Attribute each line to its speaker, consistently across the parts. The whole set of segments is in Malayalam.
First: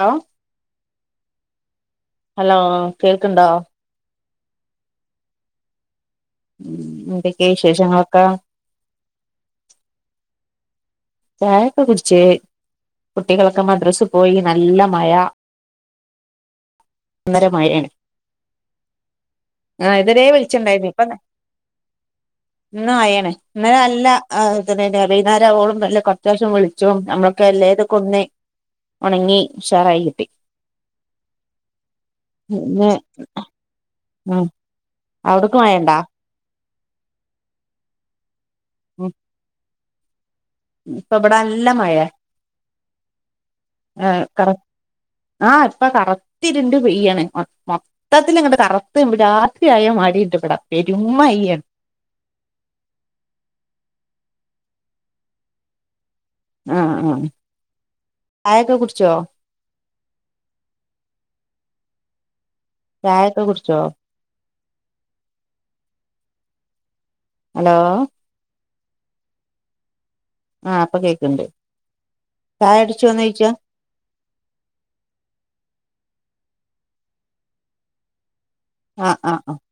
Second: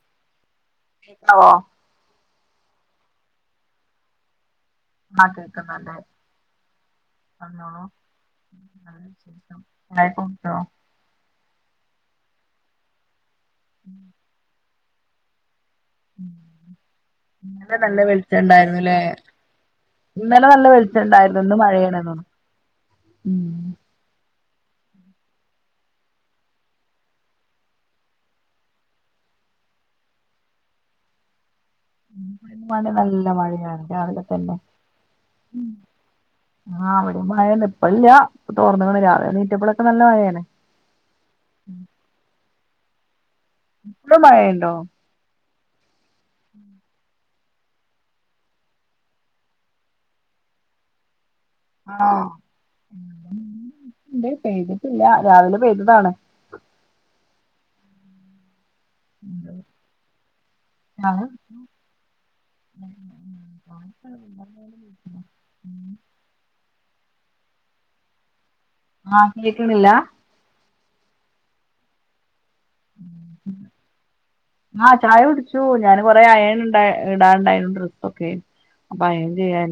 Speaker 1: ഹലോ
Speaker 2: ഹളോ
Speaker 1: ഹലോ കേൾക്ക്ണ്ടോ
Speaker 2: ആഹ് കേക്കുന്നുണ്ട്
Speaker 1: ഉം എന്തൊക്കെ വിശേഷങ്ങളൊക്കെ
Speaker 2: [unintelligible] ആയിക്കോട്ടോ
Speaker 1: ചായോക്കെ കുടിച്ച് കുട്ടികളൊക്കെ മദ്രസ്സ് പോയി നല്ല മഴ ഒന്നര
Speaker 2: ന്നലെ നല്ല വെളിച്ചം ഉണ്ടായിരുന്നുല്ലേ
Speaker 1: ആഹ് ഇതിരേ വിളിച്ചിണ്ടായിരുന്നു ഇപ്പന്ന
Speaker 2: മഴയാണ് തോന്നുന്നു
Speaker 1: ഇന്ന ആയാണ്
Speaker 2: ഉം
Speaker 1: ഇന്നര അല്ല ആഹ് തന്ന തന്നെയാ വൈനാരാവോളും നല്ല കൊർചോസം വിളൾച്ചു നമ്മളൊക്കെ എല്ലേതൊക്കൊന്ന് ഒൺങ്ങി ഉഷാറായ് കിട്ടി. ഇന്ന്
Speaker 2: [unintelligible] നല്ല മഴയാണ് രാവിലെ
Speaker 1: ഉം
Speaker 2: തന്നെ
Speaker 1: അവിടക്ക് മഴണ്ടാ
Speaker 2: ആഹ് വടെ മഴന്നെ ഇപ്പല്ല്യ. പ്പ തോർന്ന്ക്ണ് രാവിലെ എനീറ്റപ്പളൊക്കെ നല്ല മഴേണ്.
Speaker 1: ഇനി ഇപ്പവടെ നല്ല മഴേ
Speaker 2: ഇപ്പളും
Speaker 1: ആഹ് കറ
Speaker 2: മഴയുണ്ടോ
Speaker 1: ആഹ് ഇപ്പ കറ്ത്തിര്ണ്ട് പെയ്യണ്. മം മം ത്തിലങ്ങട്ട് കറുത്ത് രാത്രിയായാ മാരിണ്ട് ഇവടെ പെരും മയേണ്.
Speaker 2: ആണോ, പെയ്തിട്ടില്ല രാവിലെ പെയ്തതാണ്.
Speaker 1: ആഹ് ആഹ് ചായൊക്കെ കുട്ച്ചോ?
Speaker 2: ആഹ്.
Speaker 1: ചായൊക്കെ കുട്ച്ചോ?
Speaker 2: ആഹ് ഉമ്മമ്മാൻ്റെ വീട്ടിലാ ഉം.
Speaker 1: ഹലോ.
Speaker 2: ആഹ് കേക്ക്ണില്ലാ
Speaker 1: ആഹ് ഇപ്പൊ കേക്ക്ണ്ട് ചായുട്ച്ചോന്നോഴ്ച്ച
Speaker 2: ആഹ് ചായ കുട്ച്ചു ഞാന് കൊറെ അയേണ് ഇണ്ട ഇടാണ്ടേര്ന്ന് ഡ്രെസ്സൊക്കെ. അപ്പൊ
Speaker 1: ആ
Speaker 2: അയൺ
Speaker 1: ആ ആ
Speaker 2: ചെയ്യാൻ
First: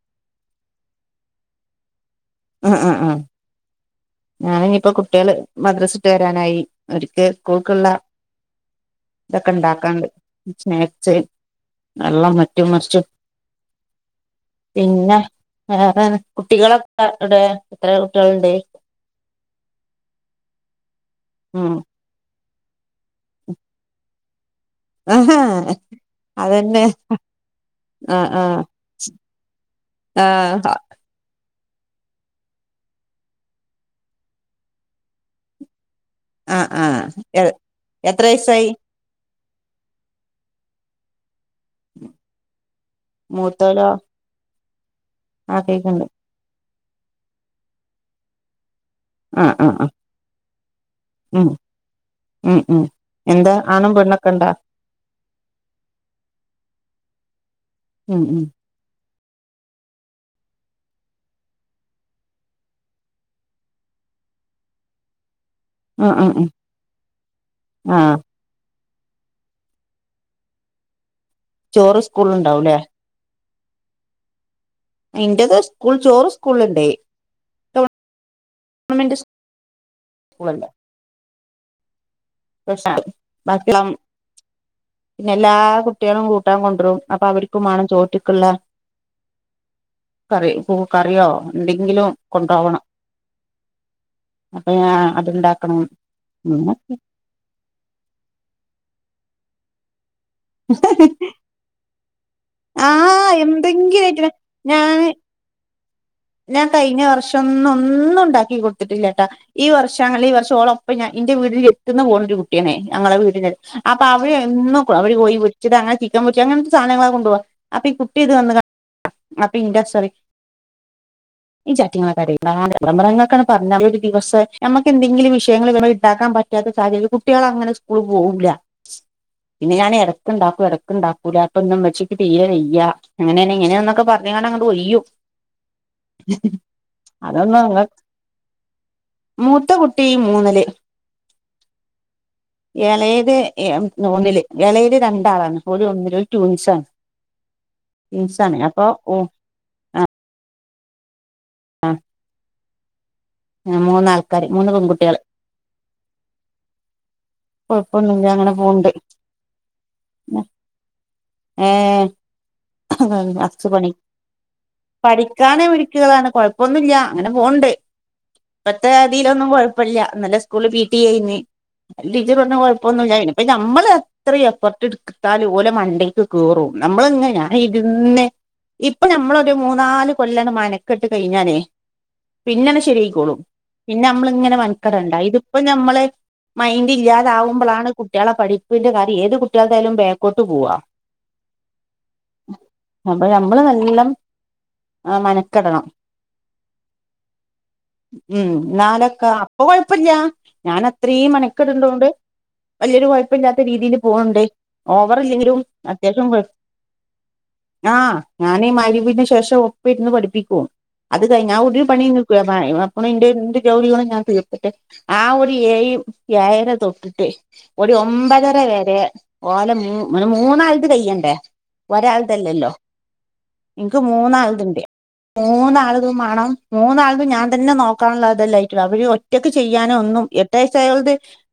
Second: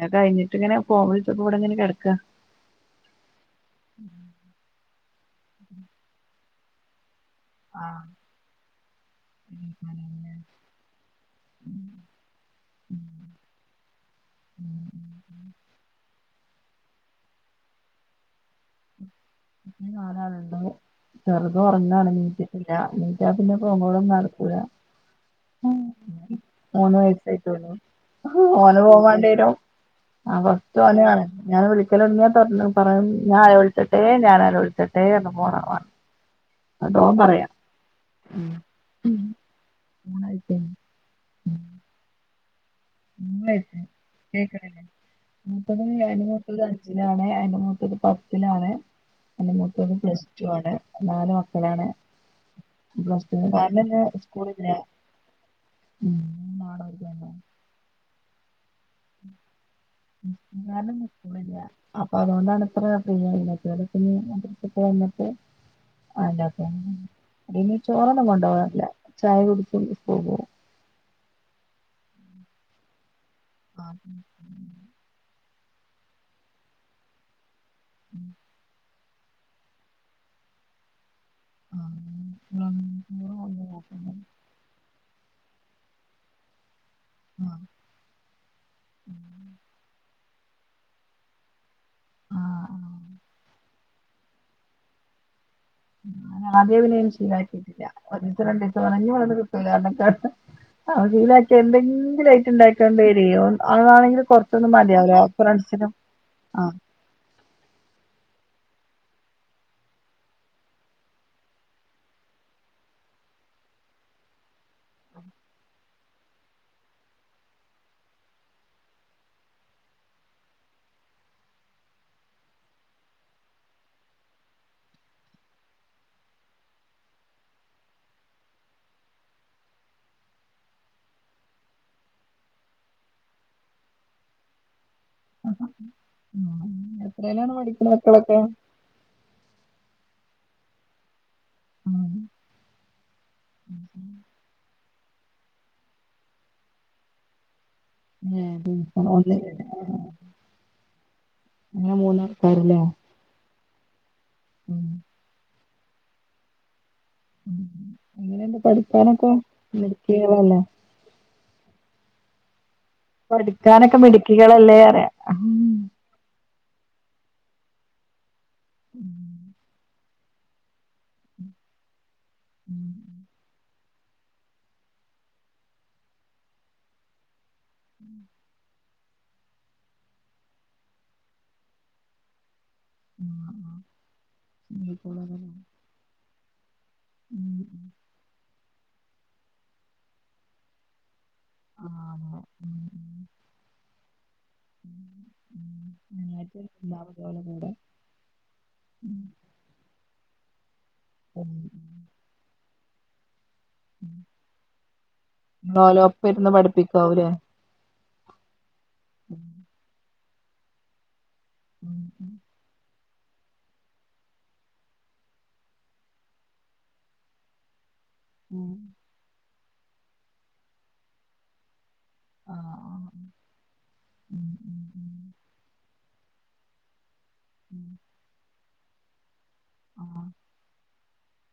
Speaker 2: അഹ് കഴ്ഞ്ഞിട്ട് ഇങ്ങനെ ഫോൺ വിൾചപ്പൊവടെങ്ങനെ കെട്ക്കാ.
Speaker 1: ആഹ് ആഹ് ഞാന് ഇഞിപ്പോ കുട്ട്യാള് മദ്രസട്ട് വരാനായി ഓര്ക്ക് സ്കൂൾക്ക്ള്ള. ഇതൊക്കെ ഇണ്ടാക്കാണ്ട് സ്നാക്സ്. വെള്ളം മറ്റും മർച്ചും പിന്നെ. വേറെ കുട്ടികളൊക്കെ എവ്ടെ എത്ര കുട്ട്യാള്ണ്ട്?
Speaker 2: നാലാള്ണ്ട്
Speaker 1: ഉം
Speaker 2: ചെർതൊർങ്ങാണ് നീച് ഇല്ല നീറ്റാ പിന്നെ പൊങ്ങോളം നട്ക്കൂല
Speaker 1: ആഹ് അഹ്
Speaker 2: മൂന്ന് വയസായ്ട്ടൊള്ളു
Speaker 1: ആ ആ
Speaker 2: ഓന് ഫോണ് വാണ്ട്യരും.
Speaker 1: ആ
Speaker 2: ആഹ് ഫസ്റ്റോനാണ് ഞാൻ വിളി [unintelligible] പറയും ഞാൻ വലെ വിൾച്ചട്ടെ ഞാനോലെ വിൾച്ചട്ടെ അർഞ് പോണാ
Speaker 1: ആ ആ
Speaker 2: അതോ പറയാ
Speaker 1: എത്ര
Speaker 2: ഉം
Speaker 1: വയസായി ഉം
Speaker 2: ല്ലേ കേക്കേണില്ലെ
Speaker 1: ആ
Speaker 2: മൂത്തവനും
Speaker 1: കേക്ക്ണ്ട്
Speaker 2: ഞാനും ത് അഞ്ചിലാണ് അയ്ൻ്റെ മൂത്തത് പത്തിലാണ്.
Speaker 1: ആ
Speaker 2: അയ്ൻ്റെ
Speaker 1: ആ ആ
Speaker 2: മൂത്തത് പ്ലസ് ടു ആണ് നാല്
Speaker 1: ഉം
Speaker 2: മക്കളാണ്.
Speaker 1: ഉം ഉം
Speaker 2: പ്ലസ് ടു
Speaker 1: എന്താ
Speaker 2: കാരണം
Speaker 1: ആണും
Speaker 2: ഇന്ന്
Speaker 1: പെണ്ണൊക്കെണ്ടാ?
Speaker 2: സ്കൂളില്ല ഉം [unintelligible]
Speaker 1: ഉം ഉം.
Speaker 2: നാലും നിക്ക്ണില്ല്യ. അപ്പൊ അതോണ്ടാണ് ഇത്ര ഫ്രീ [unintelligible] മദ്രസ്ട്ട് വന്നിട്ട്.
Speaker 1: ഉം ഉം ഉം
Speaker 2: അല്ലെ പിന്നെ
Speaker 1: ആഹ്
Speaker 2: ചോറൊന്നും കൊണ്ടോവാറില്ല ചായ കൊട്ക്കും സ്കൂൾകോകും.
Speaker 1: ചോറ് സ്കൂൾല്ണ്ടാവുലെ.
Speaker 2: ആഹ്.
Speaker 1: ഇന്റത് സ്കൂൾ ചോറ് സ്കൂൾല്ണ്ട് ട്ടോ
Speaker 2: ഉം.
Speaker 1: ഗവൺമെന്റ് സ് സ്കൂളല്ല ഭക്ഷണം ബാക്കിയുള്ളം പിന്നെ എല്ലാ കുട്ട്യാളും കൂട്ടാൻ കൊണ്ടുരും അപ്പൊ അവരുക്കും വാണം ചോറ്റിക്കുള്ള കറി ഇപ്പൊ കറിയോ എന്തെങ്കിലും
Speaker 2: ആഹ്
Speaker 1: കൊണ്ടു പോവണം
Speaker 2: ആഹ്
Speaker 1: അപ്പൊ ഞാ അതുണ്ടാ
Speaker 2: [unintelligible] ആഹ് ലീലാക്കിയെന്തെങ്കിലും ഐറ്റുണ്ടാക്കി ക്കൊണ്ട് വരി
Speaker 1: ആഹ്
Speaker 2: ഓൻ
Speaker 1: എന്തെങ്കിലും
Speaker 2: അതാണെങ്കിൽ
Speaker 1: ആയിട്ട്
Speaker 2: കൊറച്ചൊന്നും
Speaker 1: ഞാൻ
Speaker 2: മതിയാവൂല്ലാ ഫ്രണ്ട്സിനും
Speaker 1: ഞാൻ
Speaker 2: ആഹ്
Speaker 1: കഴിഞ്ഞ വർഷൊന്നും ഒന്നും ഉണ്ടാക്കി കൊടുത്തിട്ടില്ലട്ടാ ഈ വർഷങ്ങളില് ഈ വർഷം ഓളൊപ്പം ഞാൻ എന്റെ വീട്ടില് എത്തുന്ന പോണൊരു കുട്ടിയാണെ ഞങ്ങളെ വീടിനടു അപ്പൊ അവിടെ എന്നും കൊള്ളാം അവര് പോയി വെച്ചത് അങ്ങ് ദമുച്ചി അങ്ങനത്തെ സാധനങ്ങളാ കൊണ്ടു പോവാ അപ്പി ഈ കുട്ടി ഇത് വന്ന ക അപ്പൊ ഇൻ്റ സറി [unintelligible] പറ്റാത്ത സാഹചര്യം കുട്ടികൾ അങ്ങനെ സ്കൂളിൽ പോകൂല്ല പിന്നെ ഞാൻ എടക്കുണ്ടാക്കും എടക്കുണ്ടാക്കൂല്ല ഇപ്പൊന്നും ഉമ്മച്ചിക്ക് തീരെ വെയ്യാ അങ്ങനെന്നെ ഇങ്ങനെയെന്നൊക്കെ പറഞ്ഞ് ഞാനങ്ങട് ഒഴിയും
Speaker 2: അപ്പ അങ്ങനെ
Speaker 1: അതൊന്നും അങ്ങ്
Speaker 2: മക്കളൊക്കെ?
Speaker 1: മൂത്ത കുട്ടി മൂന്നില്
Speaker 2: ഉം
Speaker 1: എളയത് എം ഒന്നില് എളയത് രണ്ടാളാണ് ഒരു ഒന്നിലൊരു ട്വിൻസാണ് ട്വിൻസാണ് അപ്പൊ
Speaker 2: ഏഹ്
Speaker 1: ഓ ആ
Speaker 2: ഞാ മൂന്നാൾ ക്കാർ ലെ
Speaker 1: മൂന്നാൾക്കാര് മൂന്ന് പെൺകുട്ടികള്
Speaker 2: ഉം.
Speaker 1: കൊഴപ്പൊന്നില്ല അങ്ങനെ
Speaker 2: എങ്ങനെയുണ്ട്
Speaker 1: പോണ്ട്
Speaker 2: പഠിക്കാനൊക്കെ
Speaker 1: പിന്ന
Speaker 2: മിടുക്കികളല്ലേ?
Speaker 1: ഏഹ് നിറച്ചു പണി
Speaker 2: പഠിക്കാനൊക്കെ മിടുക്കികളല്ലേ പറയാ ഉം
Speaker 1: പഠിക്കാനെവി നിക്ക് വേണ കൊഴപ്പോന്നുമില്ല അങ്ങനെ പോണുണ്ട് ഇപ്പത്തെതിലൊന്നും കൊഴ കുഴപ്പില്ല ഇന്നല സ്കൂളില് പി ടി എ യായിന്ന് അല്ല് ടീച്ചറ് പറഞ്ഞ്
Speaker 2: ഉം
Speaker 1: കുഴപ്പൊന്നുമില്ല ഇനിപ്പ നമ്മള് ഇത്രേം എഫർട്ട് എടുക്കുത്താലും ഓല മണ്ടേക്ക് കേറു നമ്മള് ഇങ്ങന ഞാനിരിന്നു ഇപ്പൊ ഞമ്മളൊരു മൂന്നാല് കൊല്ലാം മനക്കെട്ട് കഴിഞ്ഞാലേ പിന്നനെ ശെരിയിക്കോളും
Speaker 2: ആഹ്
Speaker 1: പിന്നെ നമ്മളിങ്ങനെ മൻക്കടണ്ടാ
Speaker 2: അതെ
Speaker 1: ഇതിപ്പോ ഞമ്മളെ മൈൻഡില്ലാതാവുമ്പളാണ് കുട്ടിയാള പഠപ്പിന്റെ കാര്യം ഏത് കുട്ടികൾടായാലും ബേക്കോട്ട് പോവ
Speaker 2: ആഹ്
Speaker 1: അപ്പഴ് നമ്മള് നല്ലം ആഹ് മനക്കെടണം
Speaker 2: അപ്പ ശരി ലാവപോലെവുടെ
Speaker 1: ഉം നാലക്ക ഓ കൊഴപ്പല്ല ഞാൻ അത്രേയും
Speaker 2: നിങ്ങള്
Speaker 1: മെനക്കെടുന്തോണ്ട് വലിയൊരു കൊഴ പ്പില്ലാത്ത രീതിൽ പോണുണ്ട് ഓവറില്ലെങ്കിലും
Speaker 2: ഓലെ
Speaker 1: അത്യാവശ്യം
Speaker 2: ഒപ്പം
Speaker 1: കൊ
Speaker 2: ഇരുന്ന് പഠിപ്പിക്കാവൂലേ
Speaker 1: ണാ ഞാനീ മരിപ്പിനു ശേഷോ ഒപ്പിരുന്ന് പഠിപ്പിക്കും അത് കഴിഞ്ഞാ ഒരു പണിയും നിക്കുല്ല പറയു ഒണയിന്റെ ൻ്റെ ജോലി കൂടെ ഞാൻ തീർത്തിട്ട് ആ ഒരു ഏഴ് ഏഴര തൊട്ടിട്ട് ഒരു ഒമ്പതര വെരെ ഓലെ മൂ മൂന്നാൾത് കയ്യണ്ടേ ഒരാൾതല്ലല്ലോ
Speaker 2: ആഹ് ആഹ് ഉം ഉം ആ, ആ,
Speaker 1: എനിക്ക്
Speaker 2: ഉം
Speaker 1: മൂന്നാളത്ണ്ട് മൂന്നാളുതും വാണം മൂന്നാളതും ഞാൻ തന്നെ
Speaker 2: ഉം
Speaker 1: നോക്കാനുള്ള അതല്ലായിട്ടും അവര് ഒറ്റയ്ക്ക് ചെയ്യാനും ഒന്നും എട്ട് വയസ്സായോളത്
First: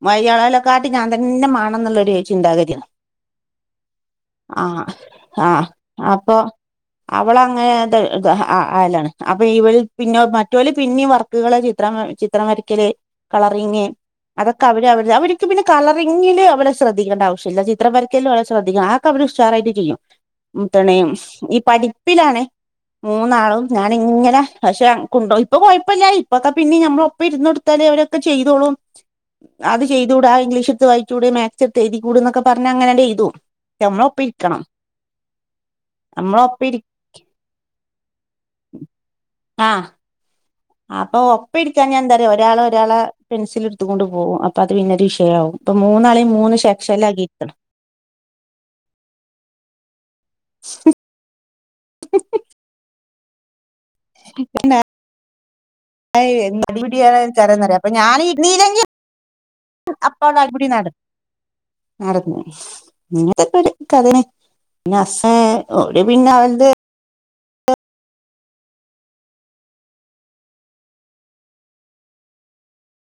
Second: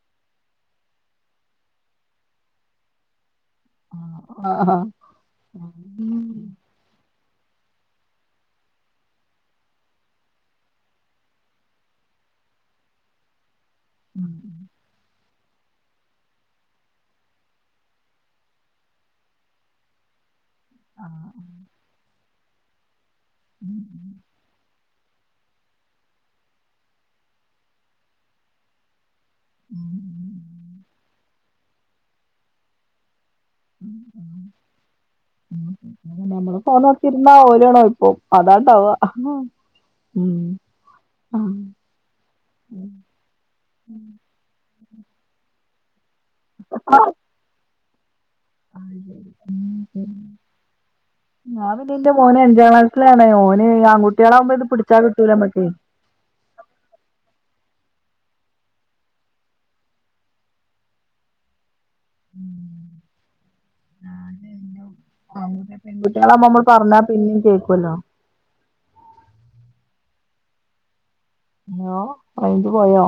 Speaker 1: മയ്യാളാലെകാട്ടിയും ഞാൻ തന്നെ മാണെന്നുള്ളൊരു ചിന്താഗതിയാ ആഹ് ആഹ്
Speaker 2: ഉം
Speaker 1: അപ്പൊ അവളങ്ങനത് ഇതാ ആഹ് അല്ലാണ് അപ്പഴ് ഇവൾ പിന്നോ മറ്റോല് പിന്നെയും വാ വർക്കുകള് ചിത്രം ചിത്രം വരക്കല് കളറിങ്ങ്
Speaker 2: ഉം
Speaker 1: അതൊക്കെ അവര് അവര അവര്ക്ക് പിന്നെ കളറിങ്ങില് അവളെ ശ്രദ്ധിക്കേണ്ടാവശ്യവില്ല ചിത്രം വരയ്ക്കലില് വേണേ ശ്രദ്ധിക്കണം ആഹ് അവര് ഉഷാറായിട്ട് ചെയ്യും തണ
Speaker 2: ആഹ്
Speaker 1: ഈ പഠിപ്പിലാണ് മൂന്നാളും
Speaker 2: ഉം
Speaker 1: ഞാന്
Speaker 2: ഉം
Speaker 1: ഇങ്ങനെ പക്ഷെ കൊണ്ടുപോയി. ഇപ്പൊ കുഴപ്പമില്ല ഇപ്പൊത്തെ പിന്നെ ഞമ്മള ഒപ്പം ഇരുന്ന് കൊടുത്താലേ അവരൊക്കെ ചെയ്തോളും. അത്
Speaker 2: ഉം
Speaker 1: ചെയ്തൂടാ
Speaker 2: ഉം
Speaker 1: ഇംഗ്ലീഷ എടുത്ത് വായിച്ചൂടി മാത്‍സ് എടുത്ത് എഴുതിക്കൂട് ന്നക്കെ പറഞ്ഞ അങ്ങനെ ങ്ങട്ട് എഴുതും.
Speaker 2: ഉം
Speaker 1: ഞമ്മള്
Speaker 2: ഉം,
Speaker 1: ഒപ്പരിക്കണം.
Speaker 2: നമ്മള് ഫോണ് കളിച്ചിരുന്ന ഓലും അവിടെ നിക്കും അതാ ഉണ്ടാവാ
Speaker 1: ആ
Speaker 2: ഉം.
Speaker 1: അപ്പൊ ഒപ്പമിരിക്കാഞ്ഞാൽ എന്താ ഒരാള ഒരാളെ പെൻസിൽ എടുത്തൊണ്ട് പോകും അ അത് പിന്നെ ഒരു വിഷയമാവും ഇപ്പോ മൂന്നാ മൂന്ന് സെക്ഷൻ ആക്കിക്കാണ്
Speaker 2: അ ശരി [unintelligible]
Speaker 1: ശ....
Speaker 2: ഞാൻ ടി ന്റെ മോന് അഞ്ചാം ക്ലാസിലാണ് ഓന് ആൺകട്ടികളാവകുമ്പോ ഇത് പിടിച്ചാ കിട്ടൂലമ്മക്കേ.
Speaker 1: അ അടിപടിയാണ് ചരന്നറിയ അപ്പ ഞൻ [unintelligible] അപ്പ ഉള്ള അടിപുടി നട നടന്ന, ഇങ്ങത്തെ ഇപ്പ ഒരു കഥനെ.
Speaker 2: ആണല്ലോ
Speaker 1: പിന്നെ അസ
Speaker 2: ആൺകുട്ടികളെ
Speaker 1: ഓവിടെ പിന്നെ
Speaker 2: പെൺകുട്ടികളാവുമ്പോ നമ്മള്
Speaker 1: അവരുടെ-
Speaker 2: പറഞ്ഞാ പിന്നേം കേക്കുവല്ലോ ഓറേഞ്ച് പോയോ?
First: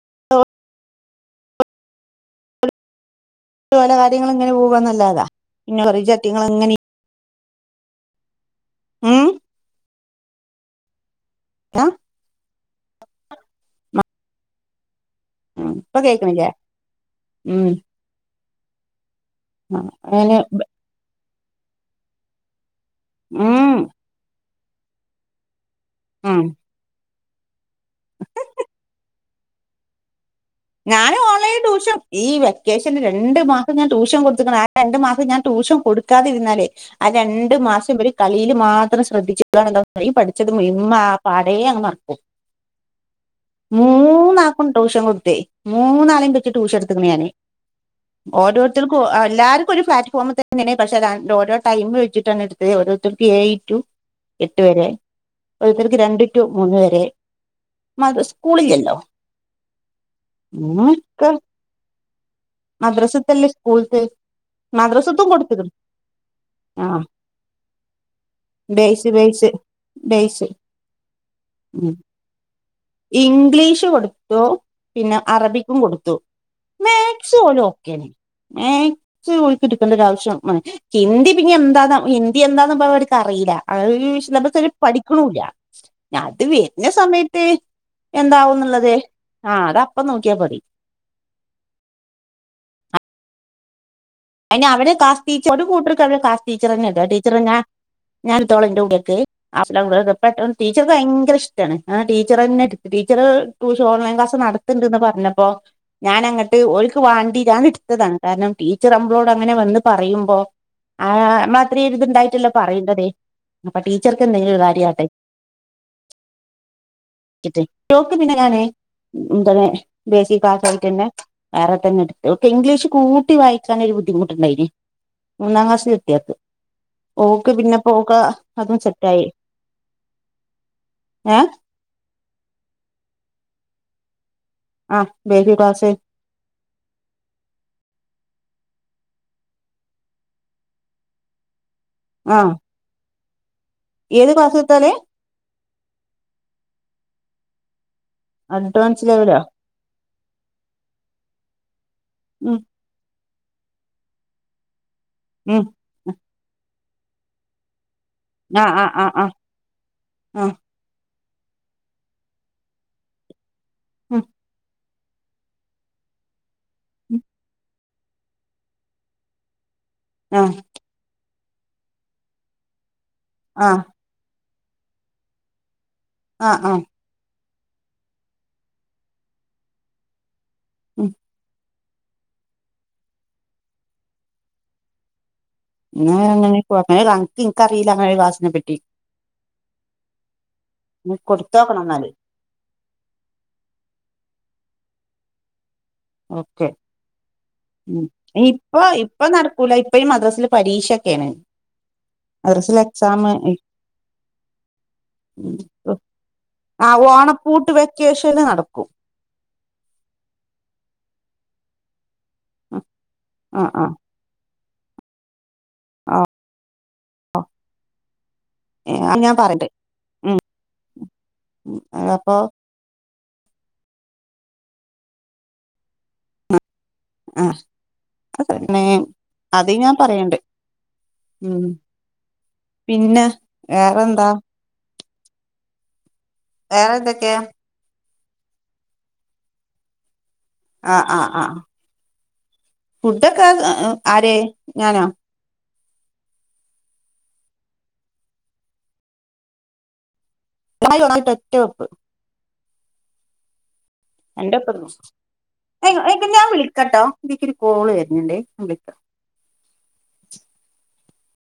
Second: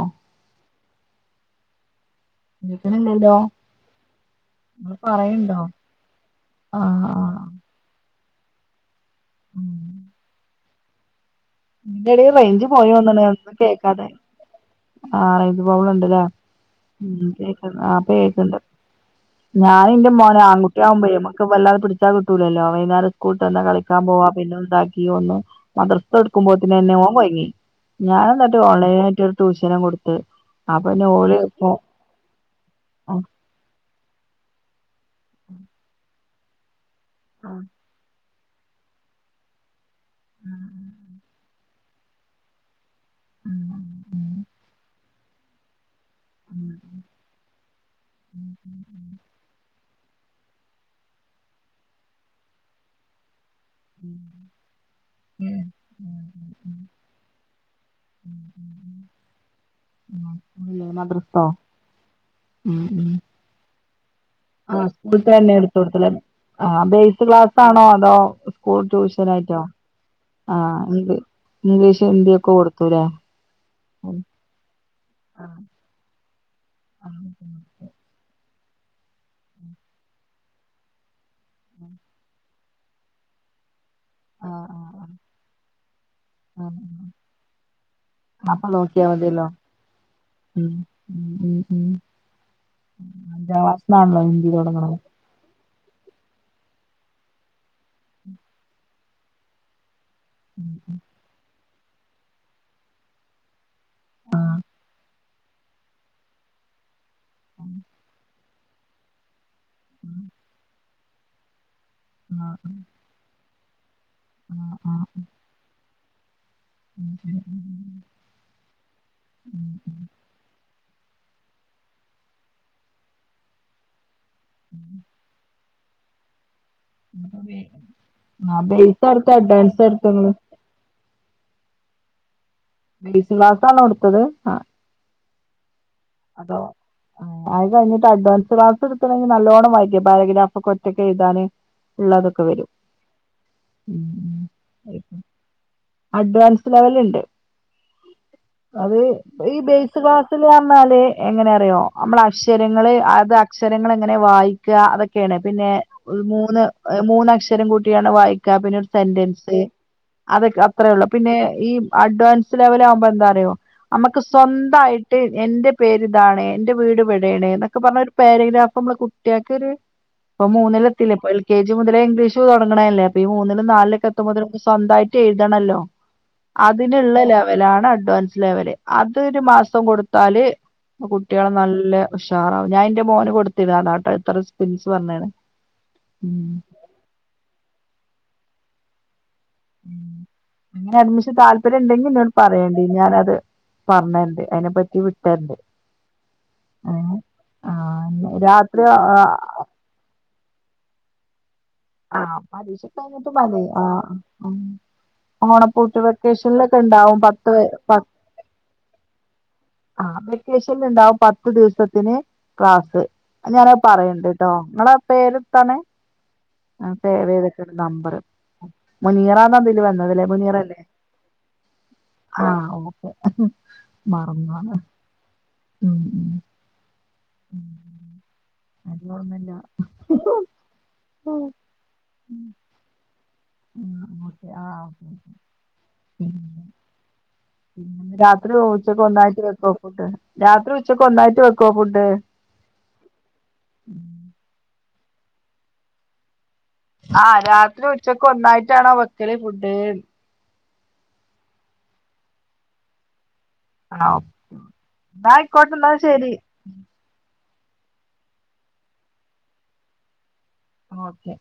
Speaker 2: കേക്ണില്ലല്ലോ.
Speaker 1: പല കാര്യങ്ങള ഇങ്ങനെ- പോവാന്നല്ലാതാ, പിന്നെറിജട്ടങ്ങൾങ്ങന-
Speaker 2: ആഹ് ആഹ്
Speaker 1: ഉ.....
Speaker 2: ഉം..
Speaker 1: ആഹ്
Speaker 2: നിന്റെട റേഞ്ച് പോയി വന്ന്ണ് ഒന്ന് കേൾക്കാതെ... ആഹ റേഞ്ച് പ്രോബ്ളം
Speaker 1: ഇപ്പൊ
Speaker 2: ഇണ്ടല്ലേ,
Speaker 1: കേക്കണില്ലേ
Speaker 2: ഉ കേക്ക
Speaker 1: ഉം
Speaker 2: ആഹാ അപ്പോ കേക്കണ്ട്. ഞാനൻ എന്റെ
Speaker 1: അങ്ങനെ
Speaker 2: മോനെ ആൺകു- ആവുമ്പോ നമുക്ക് വല്ലാതെ പിടിച്ചാ കിട്ടൂലല്ലോ, വൈകേരം സ്കൂൾട്ട തന്നെ
Speaker 1: ഉം
Speaker 2: കളിക്കാൻ പോവാ, പിന്നെന്താക്കിയോ ഒന്ന് - മദ്രസ
Speaker 1: ഉം
Speaker 2: എടുക്കുമ്പോത്തന എന്നെ ഓൻ കുഴ്ങ്ങി, ഞാൻ എന്നിട്ട് ഓൺലൈൻായിയിട്ട് ഒരു ട്യൂഷനും കൊടുത്ത്. അപ്പൊ പിന്നെ
Speaker 1: ഞാൻ
Speaker 2: ഓല്
Speaker 1: ഓൺലൈൻ
Speaker 2: ഇപ്പൊ
Speaker 1: ട്യൂഷൻ- ഈ വെക്കേഷന് രണ്ടു മാസം ഞാൻ ട്യൂഷൻ കൊടുതുക്ക്ണ്, ആ രണ്ടു മാസം ഞാൻ ട്യൂഷൻ കൊടുക്കാതിരുന്നാലേ- ആ രണ്ടു മാസം വരെ കളിയില് മാത്രം ശ്രദ്ധിച്ചു- ന്ത പഠിച്ചത് മമ്മ പാടേ അങ്നങ് മറക്കും. മൂന്നാക്കും ട്ടുഷൻകൊടുത്ത് മൂന്നാലിമ് - ട്യൂഷൻ എടുത്തിക്ണ് ഞന്, ഓരോരുത്തർക്കും, എല്ലാർക്കും ഒരേ പ്ലാറ്റഫോം തന്നെ - അങ്ങനെയെ പക്ഷെ അ ഓരോ ടൈം വെച്ചിട്ടാണ് എടുത്തത്, ഓരോരുത്തർക്ക് ഏഴു ടു - എട്ട് വരെ രുത്തർക്ക് രണ്ട് ടു മൂന്ന് വരെ. മത സ്കൂളില്ലല്ലോ? മ ക്ക
Speaker 2: മദ്രസോ
Speaker 1: മദ്രസത്തല്ലേ സ്കൂളത്ത്.
Speaker 2: ആഹ് സ്ടുത്ത
Speaker 1: മദ്രസത്തും
Speaker 2: തന്നെ
Speaker 1: കൊടുത്തിരുന്നു
Speaker 2: എടുത്ത കൊടുത്ത്ണ് ആ ബേസ് ക്ലാസ് ആണോ? അതോ സ്കൂൾ
Speaker 1: ബേസ് ബേസ്
Speaker 2: ട്യൂഷനായിട്ടാ....
Speaker 1: ബേസ്,
Speaker 2: ഹിന്ദി ഒക്കെ കൊടുത്തൂലേ
Speaker 1: ഇംഗ്ലീഷ്
Speaker 2: ഉം.
Speaker 1: കൊടുത്തു, പിന്നെ
Speaker 2: ആ
Speaker 1: അറബിക്കും കൊടുത്തു,
Speaker 2: ആ
Speaker 1: മാത്‍സ് ഓല്ലും ഓക്കേണ്. ഉക്കിടുക്കേണ്ട ഒ ആവശ്യം മ... ഹിന്ദി പിന്നെ എന്താ ഹിന്ദി എന്താന്ന പറ അവടക്ക് അറിയില്ല......
Speaker 2: ആ
Speaker 1: സിലബസ്
Speaker 2: ആ,
Speaker 1: പഠിക്കണില്ല ഞൻ അത്
Speaker 2: ആ, ആ.
Speaker 1: വരുന്ന സമയത്ത് എന്താവന്നുള്ളത്.....
Speaker 2: അതെല്ലോ...,
Speaker 1: ആ അത് അപ്പ നോക്കിയാ പോരെ....
Speaker 2: ഉ ഉ ഉ അന്റെ ഭഷണാണല്ലോ.....
Speaker 1: അെ അവിടെ കാ.... ടച്ച കൂട്ട ക്ലസ് ടീച്ച തന്നെ ഈ ടീച്ചറെ ഞാ ഞാനിത്തോള, എൻന്റെറെൂടെേക്ക്.... പ
Speaker 2: ഉം,
Speaker 1: ടീച്ചർക്ക് ഭയങ്കര ഇഷ്ടമാണ് ആഹാ ടീച്ചർ തന്നെ എടു ടീച്ചർ..... ടൂഷൻ ഓൺലൈൻ ക്ലാസ് നടത്തണ്ടന്ന് പറഞ്ഞപ്പോ ഞാൻ അങ്ങട്ട് ഒക്ക് വാണ്ടിഞന് എടുത്തതാണ്, കാരണം.... ചിറമ്പളോട് അങ്ങനെ വന്ന് പറയുമ്പോ, ആഹ് മാത്രരി
Speaker 2: ആ
Speaker 1: ഇരിത്ണ്ടായിട്ടല്ലോ
Speaker 2: ആ
Speaker 1: പറയണ്ടതേ. അപ്പോ ടീച്ചർക്ക് എന്തെങ്കിലും ഒരു
Speaker 2: ആ ആ.
Speaker 1: കാര്യമാട്ടെ.
Speaker 2: ഉം, ഉം,
Speaker 1: നോക്ക്ന്നെ ഞാന തെ
Speaker 2: ഉം,
Speaker 1: ബേസി- കാറ്റായിട്ട്ന്നെ. വേറെ തന്നെ എടുത്ത് ഒക്ക ഇംഗ്ലീഷ് കൂട്ടി വായിക്കാനൊ ഒരു- ബുദ്ധിമുട്ടുണ്ടായിന് മൂന്നാം ക്ലാസ്-
Speaker 2: ഉം. അപ്പൊ
Speaker 1: ഓക്ക്
Speaker 2: ബേ-
Speaker 1: പിന്നെ പോക്ക
Speaker 2: ആ
Speaker 1: അതും
Speaker 2: ബേസ്
Speaker 1: സെറ്റ ആയി.
Speaker 2: എടുത്ത അഡ്വാൻസ് എടുത്തങ്ങള്
Speaker 1: ഏ...
Speaker 2: ബേസ് ക്ലാസ്സ്‌ ആണോ കൊടുത്തത്? ആഹ്..
Speaker 1: ആഹ് ബേഖ പാസേ.
Speaker 2: അത... ആഹ് അത് കഴിഞ്ഞിട്ട് ഡ്വാൻസ് ക്ലാസ് എടുത്തണെങ്കിൽ നല്ലോണം വൈക്ക പാരഗ്രഫ ഒക്ക ഒറ്റൊക്കെ എുതാന്- ഉള്ളതൊക്കെ
Speaker 1: ആഹ്
Speaker 2: വരും.
Speaker 1: ഏത് കാസത്താലേ?
Speaker 2: അഡ്വാൻസ് ലെവല ഇണ്ട് അത്
Speaker 1: അഡ്വാൻസ് ലെവലോ
Speaker 2: ഈ ബേസ് - ക്ലാസൽ വന്നാല് എങ്ങനെ- അറിയോ നമ്മള്
Speaker 1: ഉം
Speaker 2: അക്ഷരങ്ങള് അത് അക്ഷരങ്ങൾ എങ്ങനെ വായി- ക്കാ അതൊക്കെയാണ്
Speaker 1: ഉം
Speaker 2: പിന്നെ മൂന്ന് മൂന്ന് അക്ഷരം കൂട്ടിയാണ് വായി ക്ക
Speaker 1: ആ
Speaker 2: പിന്നെ
Speaker 1: ആ
Speaker 2: ഒരു
Speaker 1: ആ ആ
Speaker 2: സെന്റൻസ്
Speaker 1: ആ
Speaker 2: അതൊക്കെ അത്രേള്ളൂ പിന്നെ ഈ അഡ്വാൻസ് ലെവലാവുമ്പോ എന്താറിയോ നമുക്ക് സ്വന്തായിട്ട് എന്റെ പേര്താണ് എന്റെ വീട് വടടേണ്ന്നൊക്കെ പറഞ്ഞ് ഒരു പാരാഗ്രാഫ് നമ്മളെ കുട്ട്യാക്കൊര്
Speaker 1: ആ
Speaker 2: ഇപ്പൊ മൂന്നിലെത്തീലെ ഇപ്പ എൽ കെ ജി മുതലേ ഇംഗ്ലീഷ് തൊടങ്ങ്ണല്ലേ അപ്പ ഈ മൂന്നിലും
Speaker 1: ആ
Speaker 2: നാൽലൊക്കെ മുതൽ സ്വന്തായിട്ട് എഴുതണല്ലോ
Speaker 1: ആ ആ
Speaker 2: അതിന് ള്ള ലെവലാണ് അഡ്വാൻസ് ലെവല് അതരു മാസം കൊടുത്താല്
Speaker 1: ഉം
Speaker 2: കുട്ട്യാള് നല്ല ഉഷാറാവും ഞാൻ എന്റെ മോന് കൊടുത്തിര്ന്ന് അതാട്ടാ ഇത്തരസ്പൻസ് പറഞ്ഞാണ് ഉം
Speaker 1: [unintelligible] ഇൻക്കറീലാ അങ്ങനൊരു ക്ലാസ്സിനെ പറ്റി
Speaker 2: ഉം അങ്ങനെ അഡമിഷ
Speaker 1: കൊടുത്തോക്കണം എന്നാല്
Speaker 2: താല്പര്യണ്ടെങ്കിന്നോട് പറയേണ്ടി ഞാനത് പർഞ്ഞരണ്ട് അതിനെ പറ്റി വിട്ടര്ന്റ്
Speaker 1: ഓക്കെ ഉം
Speaker 2: രാത്രി
Speaker 1: ഇപ്പൊ
Speaker 2: ആ
Speaker 1: ഇപ്പൊ നട് ക്കൂല ഇപ്പ ഈ മദ്രസില് പരീക്ഷൊക്കെയാണ്
Speaker 2: ആഹ്
Speaker 1: മദ്രസിൽ
Speaker 2: പരീക്ഷ
Speaker 1: എക്സാം
Speaker 2: കയ്ഞ്ഞിട്ട് മതി ആഹ് ഓണപ്പൂട്ട് വെക്കേഷനിലൊക്കെ
Speaker 1: ആ
Speaker 2: ഇണ്ടാവും പത്ത്
Speaker 1: ഓണപ്പൂട്ട് വെക്കേഷന് നടക്കും
Speaker 2: ആഹ് വെക്കേഷൻണ്ടാവും പത്തു ദിവസത്തിന് ക്ലാസ്
Speaker 1: ആ
Speaker 2: ഞാനത്
Speaker 1: ആ
Speaker 2: പറയണ്ട്ട്ടോ നിങ്ങളെ പേരെത്താണ് ആഹ് സേവ് ചെയ്തക്ക നമ്പറ്
Speaker 1: അത് ഞാൻ
Speaker 2: മുനീറാന്ന
Speaker 1: പറയണ്ട്
Speaker 2: അതില് വന്നത് ലേ മുനീറ അല്ലേ
Speaker 1: ഉം അയ്നപ്പോ
Speaker 2: മറന്നോന്ന് ഉം
Speaker 1: ആഹ്
Speaker 2: ഉം. അത്
Speaker 1: [unintelligible] അത് ഞാൻ
Speaker 2: ഓർമ്മല്ല
Speaker 1: പറയണ്ട് ഉം പിന്നെ
Speaker 2: ഉം
Speaker 1: വേറെന്താ
Speaker 2: ഓക്കെ ആഹ് ഉം
Speaker 1: വേറെന്തക്കേ
Speaker 2: രാത്രി ഉച്ചക്ക് ഒന്നായിട്ട് വെക്കോ ഓഫ് രാത്രി
Speaker 1: ആഹ്
Speaker 2: ഉച്ചക്ക്
Speaker 1: ആഹ്
Speaker 2: ഒന്നായിട്ട്
Speaker 1: ആഹ്
Speaker 2: വെക്കോ ഫുഡ്‌
Speaker 1: ഫുഡൊക്കെ [unintelligible] ആര് ഞാനൊ
Speaker 2: ആഹ് രാത്രി ഉച്ചക്ക് ഒന്നായിട്ടാണോ വെക്കല് ഫുഡ്ന്ന്
Speaker 1: ഒന്നായി [unintelligible] ഒറ്റവെപ്പ്
Speaker 2: ആ ഓക്കെ.
Speaker 1: എന്റെപ്പതിന്നും
Speaker 2: എന്നാ ആയിക്കോട്ടെ എന്നാ ശരി
Speaker 1: [unintelligible] ഞാൻ വിളിക്കട്ടോ ഇതീക്കൊരു കോള് വര്ന്നുണ്ടേ ഞാൻ വിളിക്കാ
Speaker 2: ഓക്കെ